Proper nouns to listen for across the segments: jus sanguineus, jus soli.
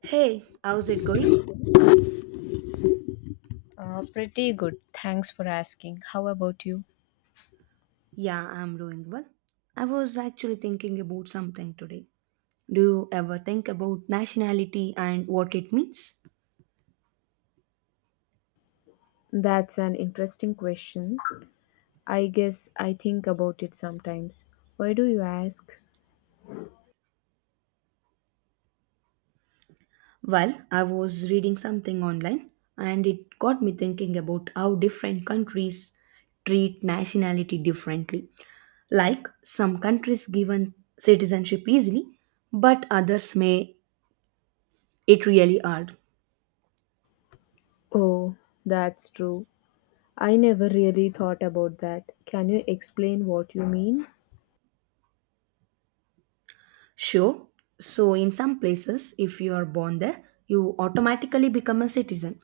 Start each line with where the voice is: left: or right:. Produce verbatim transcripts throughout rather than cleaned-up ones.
right: Hey, how's it going?
left: Uh, pretty good. Thanks for asking. How about you?
right: Yeah, I'm doing well. I was actually thinking about something today. Do you ever think about nationality and what it means?
left: That's an interesting question. I guess I think about it sometimes. Why do you ask?
right: Well, I was reading something online and it got me thinking about how different countries treat nationality differently. Like some countries given citizenship easily, but others may it really hard.
left: Oh, that's true. I never really thought about that. Can you explain what you mean?
right: Sure. So, in some places, if you are born there, you automatically become a citizen.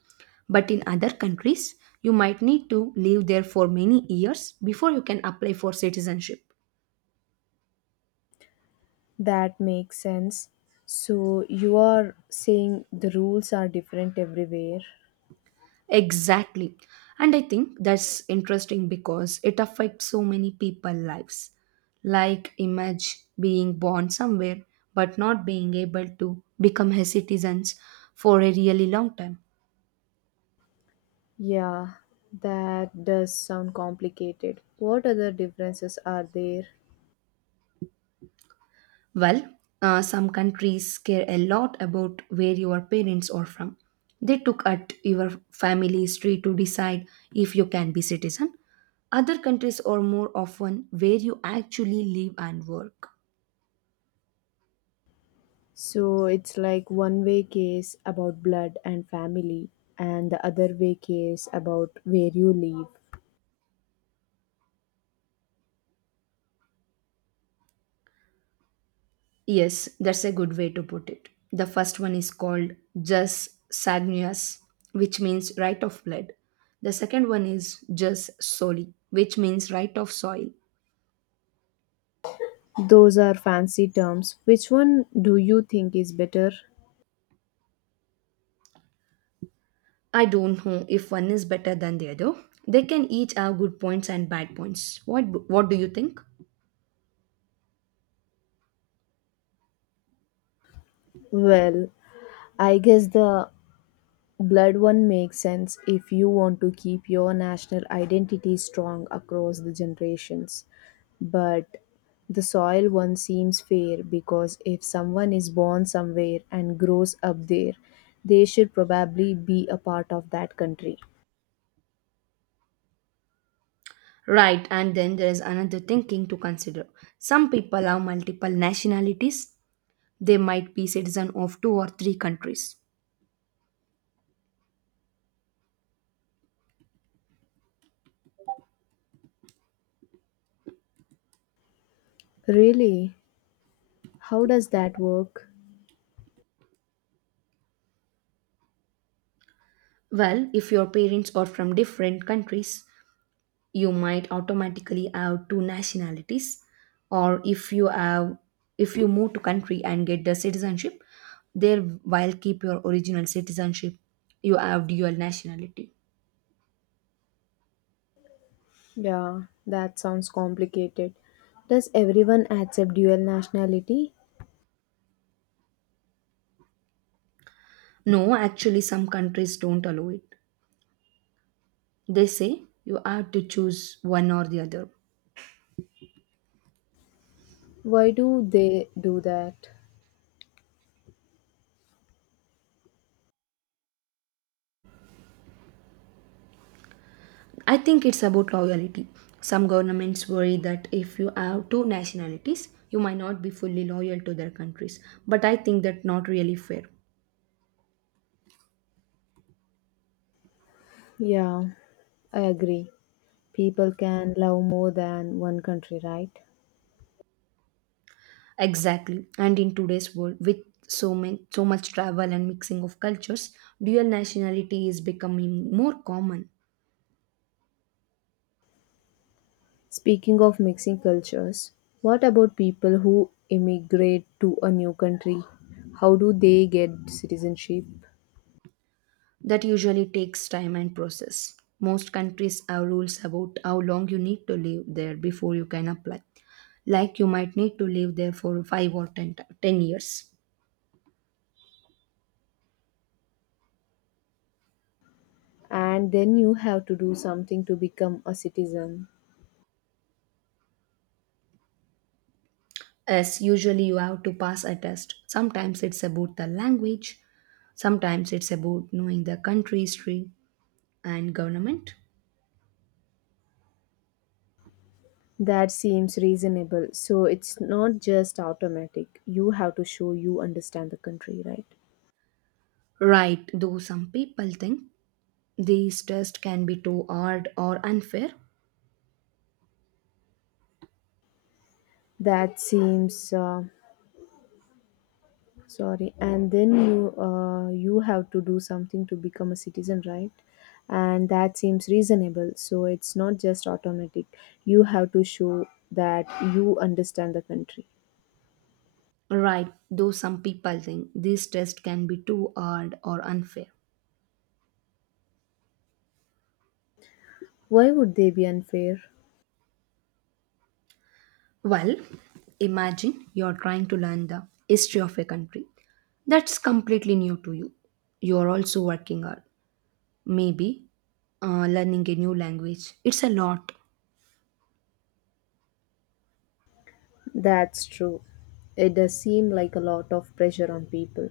right: But in other countries, you might need to live there for many years before you can apply for citizenship.
left: That makes sense. So, you are saying the rules are different everywhere?
right: Exactly. And I think that's interesting because it affects so many people' lives. Like, image being born somewhere but not being able to become a citizen for a really long time.
left: Yeah, that does sound complicated. What other differences are there?
right: Well, uh, some countries care a lot about where your parents are from. They took at your family history to decide if you can be citizen. Other countries are more often where you actually live and work.
left: So it's like one way case about blood and family, and the other way case about where you live.
right: Yes, that's a good way to put it. The first one is called jus sanguineus, which means right of blood. The second one is jus soli, which means right of soil.
left: Those are fancy terms. Which one do you think is better?
right: I don't know if one is better than the other. They can each have good points and bad points. What what do you think?
left: Well, I guess the blood one makes sense if you want to keep your national identity strong across the generations. But the soil one seems fair because if someone is born somewhere and grows up there, they should probably be a part of that country.
right: Right, and then there is another thinking to consider. Some people have multiple nationalities. They might be citizen of two or three countries.
left: Really? How does that work?
right: Well, if your parents are from different countries, you might automatically have two nationalities or if you have if you move to country and get the citizenship there while keep your original citizenship you have dual nationality.
left: Yeah, that sounds complicated. Does everyone accept dual nationality?
right: No, actually some countries don't allow it. They say you have to choose one or the other.
left: Why do they do that?
right: I think it's about loyalty. Some governments worry that if you have two nationalities you might not be fully loyal to their countries, but I think that's not really fair.
left: Yeah, I agree. People can love more than one country, right?
right: Exactly. And in today's world, with so many, so much travel and mixing of cultures, dual nationality is becoming more common.
left: Speaking of mixing cultures, what about people who immigrate to a new country? How do they get citizenship?
right: That usually takes time and process. Most countries have rules about how long you need to live there before you can apply. Like you might need to live there for five or ten, ti- ten years.
left: And then you have to do something to become a citizen.
right: As usually you have to pass a test. Sometimes it's about the language, sometimes it's about knowing the country history and government.
left: That seems reasonable. So it's not just automatic. You have to show you understand the country, right?
right: Right, though some people think These tests can be too hard or unfair.
left: That seems uh, sorry, and then you uh, you have to do something to become a citizen, right? And that seems reasonable, so it's not just automatic. You have to show that you understand the country.
right: Right, though some people think these tests can be too hard or unfair.
left: Why would they be unfair?
right: Well, imagine you're trying to learn the history of a country that's completely new to you. You're also working hard. Maybe uh, learning a new language. It's a lot.
left: That's true. It does seem like a lot of pressure on people.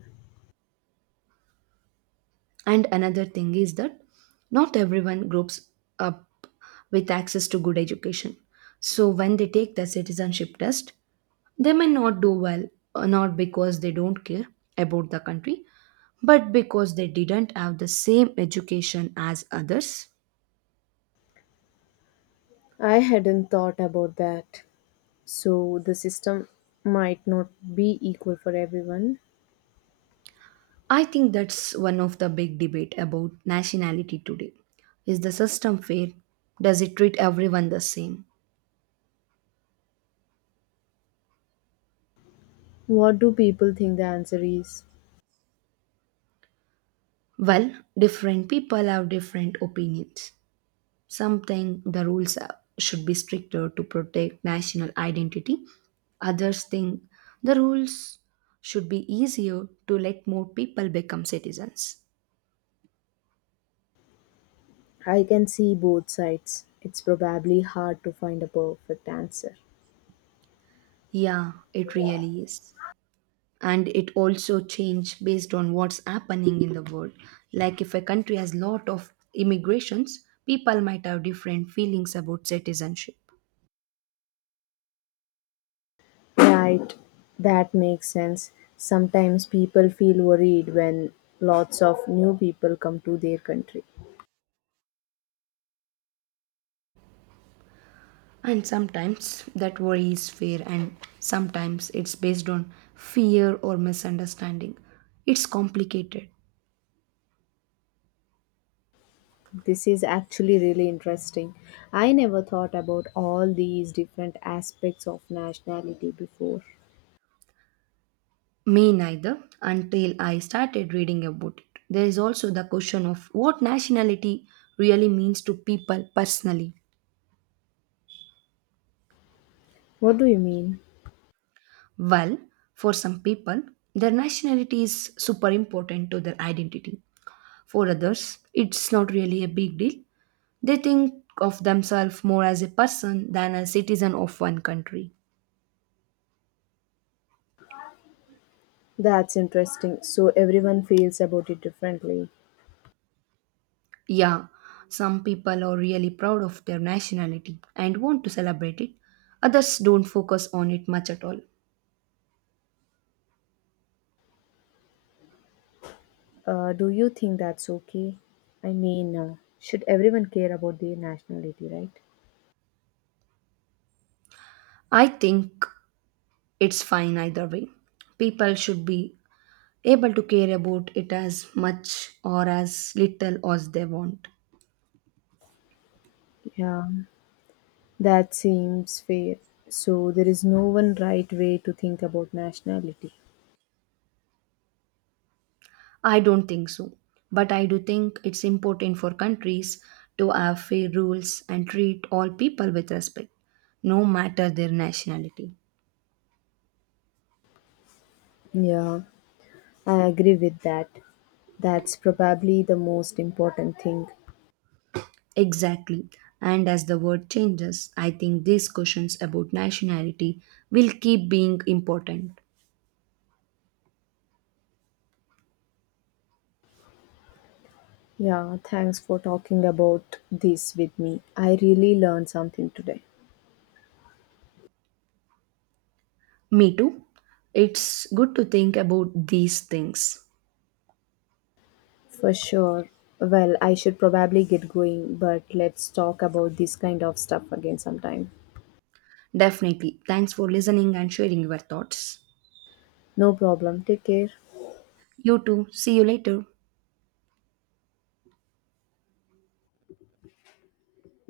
right: And another thing is that not everyone grows up with access to good education. So when they take the citizenship test, they may not do well, uh, not because they don't care about the country, but because they didn't have the same education as others.
left: I hadn't thought about that. So the system might not be equal for everyone.
right: I think that's one of the big debate about nationality today. Is the system fair? Does it treat everyone the same?
left: What do people think the answer is?
right: Well, different people have different opinions. Something the rules uh, should be stricter to protect national identity. Others think the rules should be easier to let more people become citizens.
left: I can see both sides. It's probably hard to find a perfect answer.
right: Yeah, it really is. And it also change based on what's happening in the world. Like if a country has lot of immigrations, people might have different feelings about citizenship.
left: Right, that makes sense. Sometimes people feel worried when lots of new people come to their country.
right: And sometimes that worry is fair, and sometimes it's based on fear or misunderstanding. It's complicated.
left: This is actually really interesting. I never thought about all these different aspects of nationality before.
right: Me neither, until I started reading about it. There is also the question of what nationality really means to people personally.
left: What do you mean?
right: Well, for some people, their nationality is super important to their identity. For others, it's not really a big deal. They think of themselves more as a person than a citizen of one country.
left: That's interesting. So everyone feels about it differently.
right: Yeah, some people are really proud of their nationality and want to celebrate it. Others don't focus on it much at all.
left: Uh, do you think that's okay? I mean, uh, should everyone care about their nationality, right?
right: I think it's fine either way. People should be able to care about it as much or as little as they want.
left: Yeah, that seems fair. So there is no one right way to think about nationality.
right: I don't think so. But I do think it's important for countries to have fair rules and treat all people with respect, no matter their nationality.
left: Yeah, I agree with that. That's probably the most important thing.
right: Exactly. And as the world changes, I think these questions about nationality will keep being important.
left: Yeah, thanks for talking about this with me. I really learned something today.
right: Me too. It's good to think about these things.
left: For sure. Well, I should probably get going, but let's talk about this kind of stuff again sometime.
right: Definitely. Thanks for listening and sharing your thoughts.
left: No problem. Take care.
right: You too. See you later.